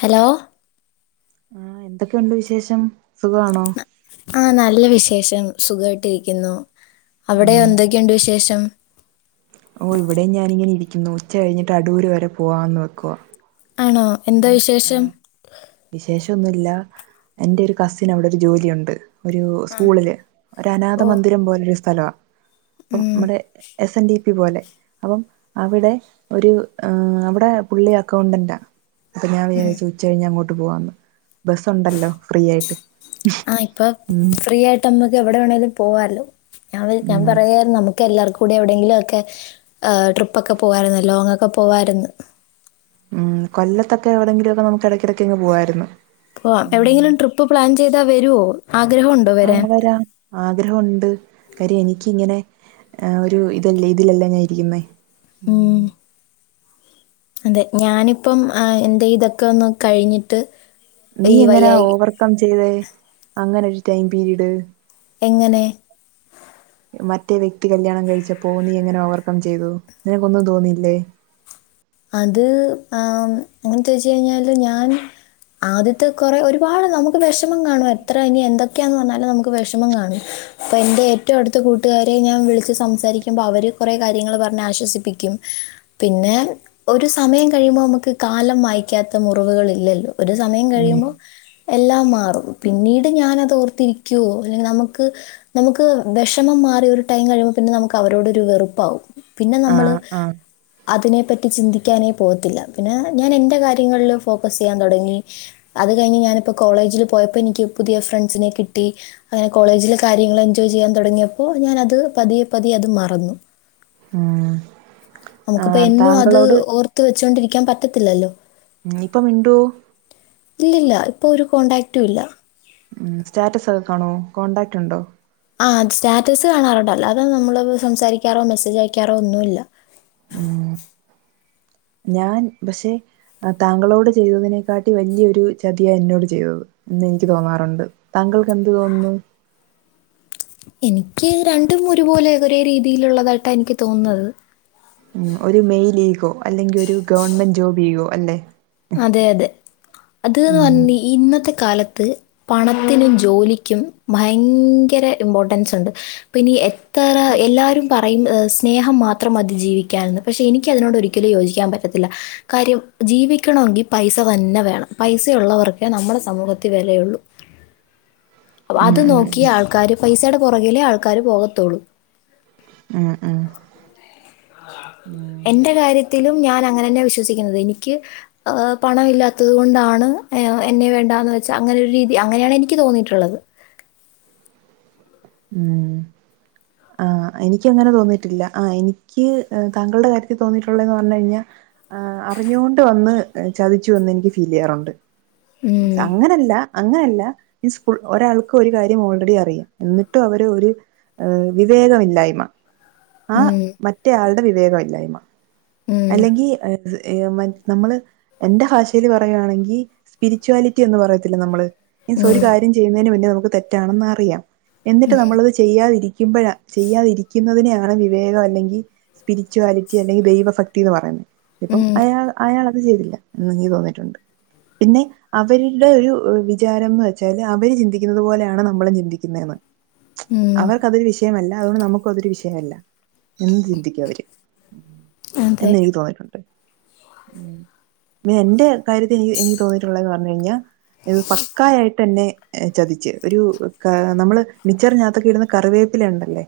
Hello ആ എന്തൊക്കെയുണ്ട് വിശേഷം സുഖാണോ ആ നല്ല വിശേഷം സുഖായിട്ടിരിക്കുന്നു അവിടെ ഉം എന്തൊക്കെയുണ്ട് വിശേഷം ഓ ഇവിടെ ഞാനിങ്ങനെ ഇരിക്കുന്നു ഉച്ച കഴിഞ്ഞിട്ട് അടൂർ വരെ പോവാന്ന് വെക്കുവ ആണോ എന്താ വിശേഷം വിശേഷന്നുല്ല എൻ്റെരു കസിന് അവിടെ ഒരു ജോലിയുണ്ട് ഒരു ആ സ്കൂളില് ഒരനാഥ ഓ മന്ദിരം പോലെ ഒരു സ്ഥലാ അപ്പം ഉം മ്മടെ എസ് എൻ ഡി പി പോലെ അപ്പം അവിടെ ഒരു അവിടെ പുള്ളി അക്കൗണ്ടന്റാ അപ്പൊ ഞാൻ വിചാരിച്ചു ഉച്ച കഴിഞ്ഞ് അങ്ങോട്ട് പോവാന്ന് ബസ്സുണ്ടല്ലോ ഫ്രീയായിട്ട് ഉം പ്പ നമ്മക്ക് എവിടെ വേണെേലും പോവാലോ ഞ ഞാൻ ഉം പറയാരുന്നു നമു ക്കെല്ലാർക്കും കൂടെ എവിടെങ്കിലും ഒക്കെ ട്രിപ്പ് ഒക്കെ പോവയിരുന്നല്ലോ ലോങ്ങൊക്കെ പോവായിരുന്ന് ഉം കൊല്ലത്തൊക്കെ എവിടെങ്കിലൊക്കെ നമുക്ക് ഇടക്കിടയ്ക്കങ്ങ് പോവായിരുന്നു പോവാം എവിടെയെങ്കിലും ട്രിപ്പ് പ്ലാൻ ചെയ്താ വരുവോ ആഗ്രഹം ഉ ആരാവരാ ആഗ്രഹഒണ്ട് കാര്യം എനിക്കിങ്ങനെ ഒരു ഇതല്ലേ ഇതിലല്ല ഞാൻ ഇരിക്കുന്നെ ഉം അതെ ഞാനിപ്പം ഏഹ് എന്റെ ഇതൊക്കെ ഒന്ന് കഴിഞ്ഞിട്ട് നീ ഈ എങ്ങനാ വയ്യായി ഓവർക്കം ചെയ്തെ അങ്ങനെ ഒരു ടൈം പീരിഡ് എങ്ങനെ മറ്റേ വെക്തി കല്യാണം കഴിച്ചപ്പോ നീ എങ്ങനെ ഓവർകം ചെയ്തു നിനക്കൊന്നും തോന്നിയില്ലേ അത് ആഹ് അങ്ങനെ ചോയ്ച്ച് കഴിഞ്ഞാല് ഞാൻ ആദ്യത്തെ കുറെ ഒരുപാട് നമുക്ക് വിഷമം കാണും എത്ര ഇനി എന്തൊക്കെയാന്ന് പറഞ്ഞാലും നമുക്ക് വിഷമം കാണും അപ്പൊ എന്റെ ഏറ്റവും അടുത്ത കൂട്ടുകാരെ ഞാൻ വിളിച്ച് സംസാരിക്കുമ്പോൾ അവര് കുറെ കാര്യങ്ങള് പറഞ്ഞ് ആശ്വസിപ്പിക്കും പിന്നെ ഒരു സമയം കഴിയുമ്പോ നമുക്ക് കാലം മായിക്കാത്ത മുറിവുകൾ ഇല്ലല്ലോ ഒരു സമയം കഴിയുമ്പോ എല്ലാം മാറും പിന്നീട് ഞാനത് ഓർത്തിരിക്കുവോ അല്ലെങ്കിൽ നമുക്ക് നമുക്ക് വിഷമം മാറി ഒരു ടൈം കഴിയുമ്പോ പിന്നെ നമുക്ക് അവരോട് ഒരു വെറുപ്പാവും പിന്നെ ആ നമ്മള് ആ അതിനെ പറ്റ് റ്റി ചിന്തിക്കാനേ പോവത്തില്ല പിന്നെ ഞാൻ എൻ്റെ കാര്യങ്ങളിൽ ഫോക്കസ് ചെയ്യാൻ തുടങ്ങി അത് കഴിഞ്ഞ് ഞാനിപ്പോ കോളേജിൽ പോയപ്പോ എനിക്ക് പുതിയ ഫ്രണ്ട്സിനെ കിട്ടി അങ്ങനെ കോളേജിലെ കാര്യങ്ങള് എൻജോയ് ചെയ്യാൻ തുടങ്ങിയപ്പോ ഞാനത് പതിയെ പതിയെ അത് മറന്നു ഉം ആ നമുക്കിപ്പ എന്നും അത് താങ്കളോട് ഓർത്ത് വെച്ചൊണ്ടിരിക്കാൻ പറ്റത്തില്ലല്ലോ ആഹ് ഇപ്പ മിണ്ടോ ഇല്ലില്ല ഇപ്പോ ഒരു കോൺടാക്റ്റും ഇല്ല ഉം സ്റ്റാറ്റസ് ഒക്കെ കാണോ കോൺടാക്റ്റ് ഉണ്ടോ ആഹ് അത് സ്റ്റാറ്റസ് കാണാറുണ്ട് അല്ലാതെ നമ്മൾ സംസാരിക്കാറോ മെസ്സേജ് അയക്കാറോ ഒന്നുവില്ല ഉം ഞാൻ പക്ഷെ താങ്കളോട് ചെയ്തതിനെക്കാട്ടി വലിയൊരു ചതിയാ എന്നോട് ചെയ്തത് എന്ന് എനിക്ക് തോന്നാറുണ്ട് താങ്കൾക്ക് എന്ത് തോന്നുന്നു എനിക്ക് രണ്ടും ഒരുപോലെ ഒരേ രീതിയിലുള്ളതായിട്ടാ എനിക്ക് തോന്നുന്നത് ഉം ഒരു മെയിൽ ഈഗോ അല്ലെങ്കിൽ ഒരു ഗവൺമെന്റ് ജോബ് ഈഗോ അല്ലെ അതെ അതെ അത്ന്ന് പറഞ് ഇന്നത്തെ കാലത്ത് പണത്തിനും ജോലിക്കും ഭയങ്കര ഇമ്പോർട്ടൻസ് ഉണ്ട് ഇപ്പനി എ ത്ര എല്ലാരും പ അയ്ൻ സ്നേഹം മാത്രം മതി ജീവിക്കാൻന്ന് പക്ഷെ എനിക്കതിനോട് ഒരിക്കലും യോജിക്കാം പറ്റത്തില്ലാ കാര്യം ജീവി ക്കണോങ്കി പൈസ തന്നെ വേണം പൈസയുള്ളവർക്കേ നമ്മടെ സമൂഹത്തി വെലയാെള്ളൂ ഉം അത് ഉം നോക്കി ആൾക്കാര് പൈസേടെ പാെറകിലേ ആൾക്കാര് പോകത്തൊള്ളു ഉം ഉം ഉം എന്റെ കാര്യത്തിലും ഞാൻ അങ്ങനന്നെ വിശ്വസിക്ക്ന്നത് എനിയ്ക്ക് ഏഹ് പണമില്ലാത്തത് കൊണ്ടാണ് എന്നെ വേണ്ടാന്ന് വെച്ച അങ്ങനെ ഒരു രീതി അങ്ങനെയാണ് എനിക്ക് തോന്നിയിട്ട്ള്ളത് ഊം ആഹ് എനിക്ക് അങ്ങനെ തോന്നിയിട്ടില്ലാ ആഹ് എനിക്ക് താങ്കൾടെ കാര്യത്തിൽ തോന്നിയിട്ടുള്ളേന്ന് പർഞ്ഞ് കയ്ഞ്ഞാ ആഹ് അറിഞ്ഞു കൊണ്ട് വന്ന് ചതിച്ചു എന്ന് എനിക്ക് ഫീല്യ്യാറുണ്ട് ഉം. അങ്ങനെല്ലാ അങ്ങനെല്ലാ മീൻസ് ഫുൾ ഒരാൾക്ക് ഒരു കാര്യം ഓൾറെഡി അറിയാം എന്നിട്ടും അവര് ഒര് ഏഹ് വിവേകമില്ലായ്മ ആ ഉം. മറ്റേ ആൾടെ വിവേകമില്ലായ്മ ഉം. അല്ലെങ്കി [unintelligible] ഏഹ് മ നമ്മള് എന്റെ ഭാഷേല് പറയുവാണെങ്കി സ്പിരിച്ച്വാലിറ്റി എന്ന് പറയത്തില്ലെ നമ്മള് മീൻസ് ഒരു ഉം. കാര്യം ചെയ്യ്ന്നേന് മുന്നേ നമുക്ക് തെറ്റാണെന്ന് അറിയാം എന്നിട്ട് നമ്മളത് ചെയ്യാതിരിക്ക്മ്പഴാ ചെയ്യാതിരിക്ക്ന്നതിനെയാണ് വിവേകം അല്ലെങ്കി സ്പിരിച്വാലിറ്റി അല്ലെങ്കി ദൈവ ഫക്തീന്ന് പറയ്ന്ന് ഇപ്പം ഉം. അയാൾ അയാളത് ചെയ്തില്ല ന്ന് ൻയ്ക്ക് തോന്നിയിട്ടുണ്ട് പിന്നെ അവര്ടെ ഒരു വിചാരംന്ന് വെച്ചാല് അവര് ചിന്തിക്ക്ന്നത് പോലെ ആണ് നമ്മളും ചിന്തിക്ക്ന്നേന്ന് ഉം. ഉം. അവർക്ക് അതൊരു വിഷയമല്ല അതുകൊണ്ട് നമുക്കും അതൊരു വിഷയല്ല എന്ന് ചിന്തിക്കും അവര് അതെ. എന്ന് എനിക്ക് തോന്നിയ്ട്ടു പിന്നെ എന്റെ കാര്യത്തി എനിക്ക് എനിക്ക് തോന്നിയിട്ടുള്ളത്‌ന്ന് പർഞ്ഞ് കയ്ഞ്ഞാ ഇത് പക്കായായിട്ടെന്നെ ചതിച്ച് ഒരു ക നമ്മള് മിച്ചറിഞ്ഞകത്തൊക്കെ ഇട്ന്ന കറിവേപ്പിലയുണ്ടല്ലേ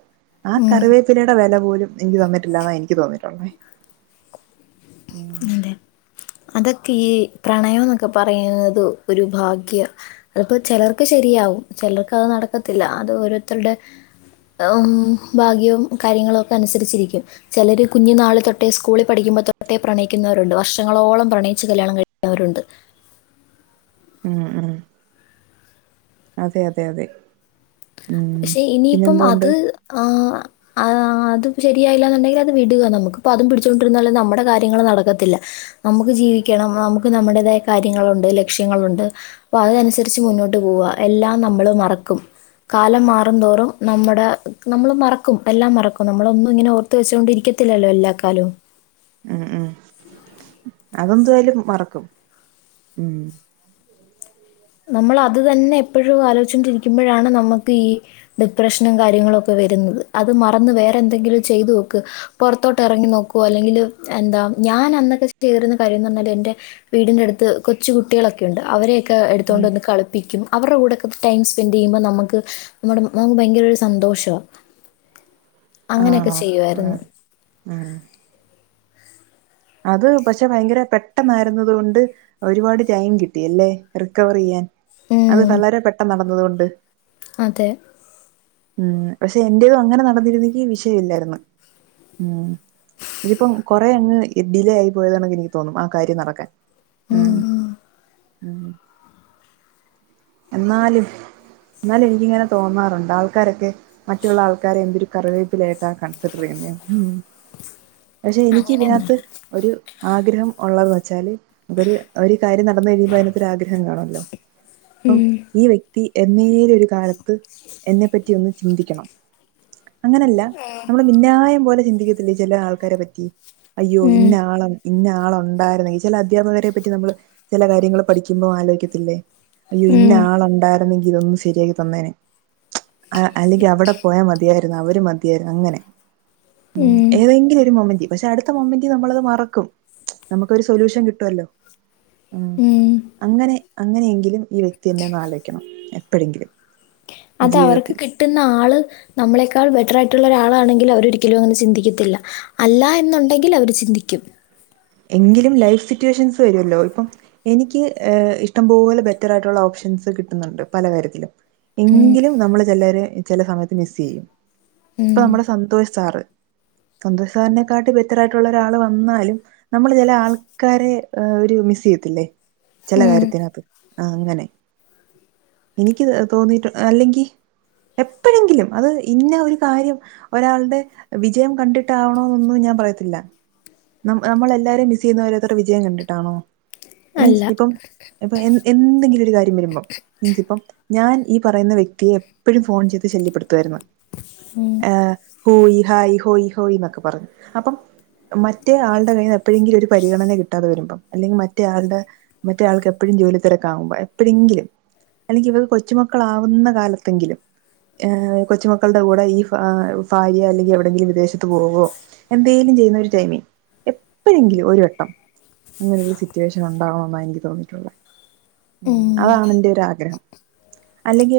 ആ ഉം. കറിവേപ്പിലേടെ വെല പോലും എനിക്ക് തന്നിട്ടില്ലാന്നാ എനിക്ക് തോന്നിയിട്ടുള്ളേ ഉം അതെ അതൊക്കെ ഈ പ്രണയോന്നൊക്കെ പറയ്ന്നത് ഒരു ഭാഗ്യാ അത്പ്പോ ചെലർക്ക് ശെരിയാവും ചെലർക്ക് അത് നടക്കത്തില്ല അത് ഓരോര്ത്തര്ടെ ഉം ഭാഗ്യവും കാര്യങ്ങളും ഒക്കെ അൻസര്ച്ചിരിക്കും ചെലെര് കുഞ്ഞു നാള് തൊട്ടേ സ്കൂളി പഠിക്കുമ്പതൊട്ടേ പ്രണയിക്ക്ന്നവരുണ്ട് വർഷങ്ങളോളം പ്രണയിച്ച് കല്യാണം കഴിക്ക്ന്നവരുണ്ട് ഉം ഉം അതെ അതെ അതെ ഉം പക്ഷെ പിന്നെ ഇനിയിപ്പം എന്തുണ്ട് അത് ആഹ് ആഹ് അതും ശെരിയായില്ലാന്ന്ണ്ടെങ്കിലത് വിട്ക നമുക്ക്പ്പോ അതും പിടിച്ചോണ്ടിര്ന്നാല് നമ്മടെ കാര്യങ്ങള് നടക്കത്തില്ലാ നമുക്ക് ജീവിക്കണം നമുക്ക് നമ്മുടേതായ കാര്യങ്ങളുണ്ട് ലക്ഷ്യങ്ങളുണ്ട് പ്പം അത്‌നൻസര്ച്ച് മുന്നോട്ട് പോവാ എല്ലാം നമ്മള് മറക്കും കാലം മാറും തോറും നമ്മ്ടെ നമ്മള് മറക്കും എല്ലാം മറക്കും നമ്മളൊന്നും ഇങ്ങെനെ ഓ ർത്ത് വെച്ചോണ്ടിരിക്കത്തില്ലല്ലോ എല്ലാ കാലവും ഉം ഉം അതെന്തുവായാലും മറക്കും ഉം നമ്മളത് തന്നെ എപ്പഴും ആലോയ്ച്ചാേണ്ടിരിക്ക്മ്പഴാണ് നമ്മക്ക് ഈ ഡിപ്രഷനും കാര്യങ്ങളൊക്കെ വെര്ന്നത് അത് മറന്ന് വേറെ എന്തെങ്കിലും ചെയ്ത് നോക്ക് പൊറത്തോട്ട് എറെങ്ങി നോക്കാേ അല്ലെങ്കില് എന്താ ഞാൻ അന്നൊക്കെ [unintelligible] യ്തിര്ന്ന കാര്യംന്ന് പർഞ്ഞാല് എന്റെ വീടിന്റട്ത്ത് കൊച്ചു കുട്ടികളൊക്കെയുണ്ട് അവരെയെക്കെ എട്ത്താേണ്ട് ഉം വന്ന് കളിപ്പിക്കും അവരുടെ കൂടൊക്ക ടൈം സ്പെൻഡ് ചെയ്യുമ്പോൾ നമുക്ക് നമ്മുടെ നമുക്ക് ഭയങ്കര ഒരു സന്തോഷവാ അങ്ങനെയൊക്കെ ആണോ ചെയ്യുവായിരുന്നു ആഹ് ഉം അത് പക്ഷെ ഭയങ്കര പെട്ടെന്നായിരുന്നത് കൊണ്ട് ഒരുപാട് ടൈം കിട്ടി അല്ലെ റിക്കവർ ചെയ്യാൻ അത് ഉം. വളരെ പെട്ടെന്ന് നടന്നത് കൊണ്ട് അതെ ഉം പക്ഷെ എന്റേതും അങ്ങനെ നടന്നിരുന്നെങ്കി വിഷയവില്ലായിരുന്നു ഉം ഇതിപ്പം കൊറെ അങ്ങ് ഡിലേ ആയി പോയോന്നൊക്കെ എനിക്ക് തോന്നും ആ കാര്യം നടക്കാൻ ഉം എന്നാലും എന്നാലും എനിക്കിങ്ങനെ തോന്നാറുണ്ട് ആൾക്കാരൊക്കെ മറ്റുള്ള ആൾക്കാരെ എന്തൊരു കറിവേപ്പിലായിട്ടാ കൺസിഡർ ചെയ്യുന്നെന്ന് [unintelligible] പക്ഷേ എനിക്ക് ഇതിനകത്ത് ഒരു ആഗ്രഹം ഉള്ളത് വെച്ചാൽ ഒരു ഒരു കാര്യം നടന്ന് കഴിയുമ്പോൾ അതിനാത്തൊരു ആഗ്രഹം കാണുല്ലോ അപ്പം ഈ വ്യക്തി എന്നേലും ഒരു കാലത്ത് എന്നെ പറ്റി ഒന്ന് ചിന്തിക്കണം അങ്ങനല്ല നമ്മള് മിന്യയം പോലെ ചിന്തിക്കത്തില്ലേ ചില ആൾക്കാരെ പറ്റി അയ്യോ ഉം. ഇഞ്ഞ ആള് ഇഞ്ഞ ആളുണ്ടായിരുന്നകി ചില അധ്യാപകരെ പറ്റി നമ്മള് ചില കാര്യങ്ങൾ പഠിക്കുമ്പോ ആലോചിക്കത്തില്ലേ അയ്യോ ഉം. ഇന്ന ആളുണ്ടായിരുന്നെങ്കി ഒന്ന് ശരിയാക്കി തന്നേനെ അല്ലെങ്കി അവിടെ പോയാമതിയായിരുന്നു അവര് മതിയായിരുന്നു അങ്ങനെ ഉ ഉം. ഏതെങ്കിലും ഒരു മൊമെന്റ് പക്ഷെ അടുത്ത മൊമെന്റില് നമ്മളത് മറക്കും നമുക്കൊരു സൊല്യൂഷൻ കിട്ടുവല്ലോ ഉം ഉം. അങ്ങനെ അങ്ങനെയെങ്കിലും ഈ വ്യക്തിെ ഒന്ന് ആലോചക്കണം എപ്പോഴെങ്കിലും അത് അവർക്ക് ജീവിതത്തിൽ കിട്ട കിട്ടുന്ന ആൾ നമ്മളെക്കാൾ ബെറ്റർ ആയിട്ടുള്ള ഒരാളാണെങ്കിൽ അവര് ഒരിക്കലും അങ്ങനെ ചിന്തിക്കത്തില്ല അല്ല എന്നുണ്ടെങ്കില് അവര് ചിന്തിക്കും എങ്കിലും ലൈഫ് സിറ്റുവേഷൻസ് വരുവല്ലോ ഇപ്പം എനിക്ക് ഇഷ്ടം പോലെ ബെറ്ററായിട്ടുള്ള ഓപ്ഷൻസ് കിട്ടുന്നുണ്ട് പല കാര്യത്തിലും ഉം, എങ്കിലും നമ്മള് ചിലരെ ചില സമയത്ത് മിസ് ചെയ്യും ഉം, ഇപ്പൊ നമ്മെളെ സന്തോഷ് സാറ് സന്തോഷാരനെക്കാട്ടിലും ബെറ്ററായിട്ടുള്ള ഒരാൾ വന്നാലും നമ്മള് ചില ആൾക്കാരെ ഒരു മിസ് ചെയ്യത്തില്ലേ ചില ഉം, കാര്യത്തിനാത്ത് ആ അങ്ങനെ എനിക്ക് തോന്നീട്ടു അല്ലെങ്കി, എപ്പൊഴെങ്കിലും അത് ഇന്ന ഒരു കാര്യം ഒരാളുടെ വിജയം കണ്ടിട്ടാവണോന്നൊന്നും ഞാൻ പറയത്തില്ല നമ്മളെല്ലാരും മിസെയ്യുന്നതവരെ വിജയം കണ്ടിട്ടാണോ, അല്ല മീൻസ് ഇപ്പം. അപ്പൊ എ എന്തെങ്കിലും ഒരു കാര്യം വരുമ്പോം മീൻസ് ഇപ്പം ഞാൻ ഈ പറയുന്ന വ്യക്തിയെ എപ്പോഴും ഫോൺ ചെയ്ത് ശല്യപ്പെടുത്തുവായിരുന്നു ഹോയ് ഹായ് ഹോയ് ഹോയ് എന്നൊക്കെ പറഞ്ഞു അപ്പം മറ്റേ ആളുടെ കയ്യിന്ന് എപ്പോഴെങ്കിലും ഒരു പരിഗണന കിട്ടാതെ വരുമ്പം അല്ലെങ്കിൽ മറ്റേ ആളുടെ മറ്റേയാൾക്ക് എപ്പോഴും ജോലി തിരക്കാകുമ്പോ എപ്പൊഴെങ്കിലും അല്ലെങ്കിൽ ഇവർ കൊച്ചുമക്കളാവുന്ന കാലത്തെങ്കിലും കൊച്ചുമക്കളുടെ കൂടെ ഈ ഭാര്യ അല്ലെങ്കില് എവിടെയെങ്കിലും വിദേശത്ത് പോകുമ്പോ എന്തേലും ചെയ്യുന്നൊരു ടൈമിങ് എപ്പോഴെങ്കിലും ഒരു വട്ടം അങ്ങനൊരു സിറ്റുവേഷൻ ഉണ്ടാകണമെന്ന എനിക്ക് തോന്നിയിട്ടുള്ളത് ഉം. അതാണെന്റെ ഒരു ആഗ്രഹം അല്ലെങ്കി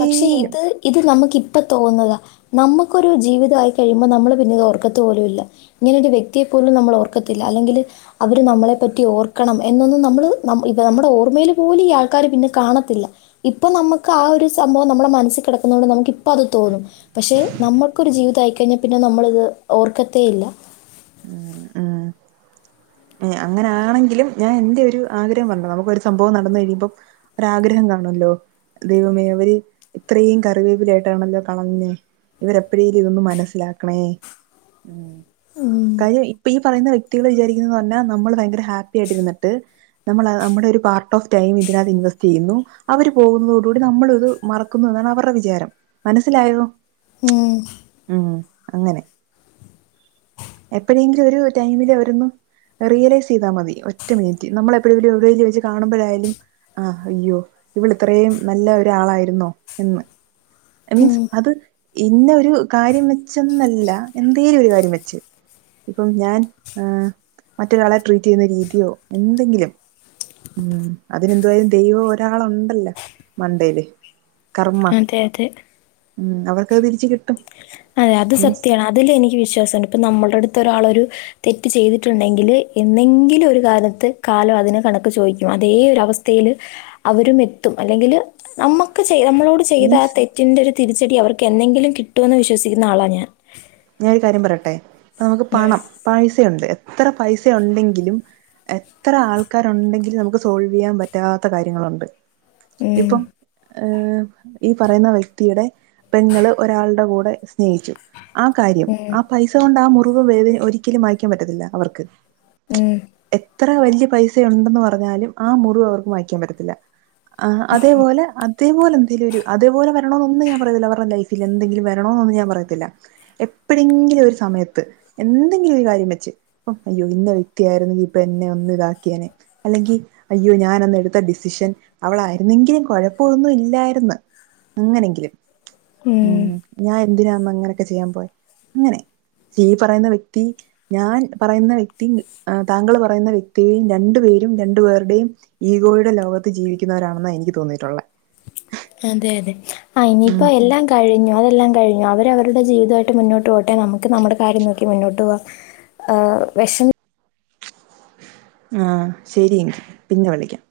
പക്ഷെ ഇത് ഇത് നമുക്ക ഇപ്പം തോന്നുന്നത നമുക്കൊരു ജീവിതമായി കഴിയുമ്പോൾ നമ്മൾ പിന്നെ ഇത് ഓർക്കത്ത് പോലും ഇല്ല ഇങ്ങനൊരു വ്യക്തിയെ പോലും നമ്മൾ ഓർക്കത്തില്ല അല്ലെങ്കില് അവര് നമ്മളെ പറ്റി ഓർക്കണം എന്നൊന്നും നമ്മള് ഇ നമ്മുടെ ഓർമ്മേല് പോലും ഈ ആൾക്കാര് പിന്നെ കാണത്തില്ല ഇപ്പൊ നമുക്ക് ആ ഒരു സംഭവം നമ്മുടെ മനസ്സില് കെടക്കുന്നൊണ്ടത് നമുക്ക് ഇപ്പ അത് തോന്നും പക്ഷെ നമ്മക്കൊരു ജീവിതായിക്കയ്ഞ്ഞാ, പിന്നെ നമ്മളിത് ഓർക്കത്തേയില്ല. [inaudible] അങ്ങനൊണെങ്കിലും ഞാൻ എന്റെ ഒരു ആഗ്രഹം പറഞ്ഞതാ നമുക്കൊരു സംഭവം നടന്നു കഴിയുമ്പം ഒരുരാഗ്രഹം കാണോല്ലോ ദൈവമേ അവര് ഇത്രയും കറിവേപ്പിലായ്ട്ടാണല്ലോ കളഞ്ഞേ, ഇവരെപ്പഴേലും ഇതൊന്ന് മനസ്സിലാക്കണേ ഉം കാര്യം ഇപ്പൊ ഈ പറയുന്ന വ്യക്തികളെ വിചാരിക്കുന്ന എന്ന് പറഞ്ഞാൽ നമ്മൾ ഭയങ്കര ഹാപ്പി ആയിട്ടിരുന്നിട്ട്. നമ്മള് നമ്മുടൊരു പാർട്ട് ഓഫ് ടൈം ഇതിനകത്ത് ഇൻവെസ്റ്റെയ്യുന്നു. അവര് പോകുന്നതോടുകൂടി നമ്മളിത്, മറക്കുന്നു ന്നാണ് അവർടെ വിചാരം. മനസ്സിലായോ? മ്. ഉം അങ്ങനെ എപ്പോഴെങ്കിലും ഒരു ടൈമില് അവരൊന്നും റിയലൈസ് ചെയ്താൽ മതി ഒറ്റ മിനിറ്റ് നമ്മള എപ്പോഴെും വഴീല് വെച്ച് കാണുമ്പോഴായാലും ആഹ് അയ്യോ ഇവിൾ ഇത്രയും നല്ല ഒരാളായിരുന്നോ എന്ന് ഐ ഉം മീൻസ് അത് ഇന്ന ഒരു കാര്യം വെച്ചെന്നല്ല എന്തെലും ഒരു കാര്യം വെച്ച് ഇപ്പം ഞാൻ മറ്റൊരാളെ ട്രീറ്റ് ചെയ്യുന്ന രീതിയോ എന്തെങ്കിലും അതിനെന്തുവായാലും, ദൈവം ഒരാള്ണ്ടല്ലോ മണ്ടേല്. കർമ്മ അതെ അതെ. ഉം അവർക്കത് തിരിച്ച് കിട്ടും അതെ അത് മീൻസ് സത്യാണ് അതില് എനിക്ക് വിശ്വാസണ്ട് ഇപ്പൊ നമ്മളുടെ അടുത്ത് ഒരാളൊരു തെറ്റ് ചെയ്തിട്ടുണ്ടെങ്കില് എന്നെങ്കിലും ഒരു കാലത്ത് കാലം അതിന് കണക്ക് ചോദിക്കും അതേ ഒരവസ്ഥ ത്തേല് അവരും എത്തും അല്ലെങ്കില് നമുക്ക് ചെയ്യാം നമ്മളോട് ചെയ്ത ആ മീൻസ് തെറ്റിന്റെ ഒരു തിരിച്ചടി അവർക്ക് എന്നെങ്കിലും കിട്ടുമെന്ന് വിശ്വസിക്കുന്ന ആളാണ് ഞാൻ ഞാനന് ഒരു കാര്യം പറയട്ടെ നമുക്ക് ഉം. പണം പൈസുണ്ട് എത്ര പൈസ ഉണ്ടെങ്കിലും എത്ര ആൾക്കാരുണ്ടെങ്കിലും നമുക്ക് സോൾവ് ചെയ്യാൻ പറ്റാത്ത കാര്യങ്ങളൊണ്ട് ഉം. ഇപ്പം ഈ പറയുന്ന വ്യക്തിയുടെ പെങ്ങൾ ഒരാൾടെ കൂടെ സ്നേഹിച്ചു. ആ കാര്യം ആ പൈസ കൊണ്ട് ആ മുറിവ് വേദന ഒരിക്കലും മായിക്കാൻ പറ്റത്തില്ല അവർക്ക് ഉം എത്ര വലിയ പൈസ ഉണ്ടെന്ന് പറഞ്ഞാലും ആ മുറിവ് അവർക്ക് മായിക്കാൻ പറ്റത്തില്ല ആഹ് അതേപോലെ അതേപോലെന്തേലുമൊരു അതേപോലെവരണമെന്നൊന്നും ഞാൻ പറയത്തില്ല അവരുടെ ലൈഫിൽ എന്തെങ്കിലു വരണമെന്നൊന്നും ഞാൻ പറയത്തില്ല എപ്പോഴെങ്കിലും ഒരു സമയത്ത് എന്തെങ്കിലും ഒരു കാര്യം വെച്ച് അപ്പ അയ്യോ ഇന്ന വ്യക്തിയായിരുന്നു ഇപ്പൊ എന്നെ ഒന്ന് ഇതാക്കിയേനെ അല്ലെങ്കി അയ്യോ ഞാൻ അന്ന് എടുത്ത ഡിസിഷൻ അവളായിരുന്നെങ്കിലും കൊഴപ്പമൊന്നും ഇല്ലായിര്ന്ന് അങ്ങനെങ്കിലും ഉം. ഞാന് എന്തിനാമ്മ ഇങ്ങനൊക്കെ ചെയ്യാൻ പോയേ അങ്ങനെ ഈ പറയുന്ന വ്യക്തി ഞാൻ പറയുന്ന വ്യക്തി താങ്കൾ പറയുന്ന വ്യക്തിയയും രണ്ടു പേരും രണ്ടു പേരുടെയും ഈഗോയുടെ ലോകത്ത് ജീവിക്കുന്നവരാണെന്ന എനിക്ക് തോന്നിയിട്ടുള്ളെ. അതെ അതെ ആ ഉം ഇനിയിപ്പോ എല്ലാം കഴിഞ്ഞു അതെല്ലാം കഴിഞ്ഞു അവര് അവരുടെ ജീവിതമായിട്ട് മുന്നോട്ട് പോകട്ടെ നമുക്ക് നമ്മുടെ കാര്യം നോക്കി മുന്നോട്ട് പോകാം. ആ വെശ ആ ശരി, പിന്നെവിളിക്കാം.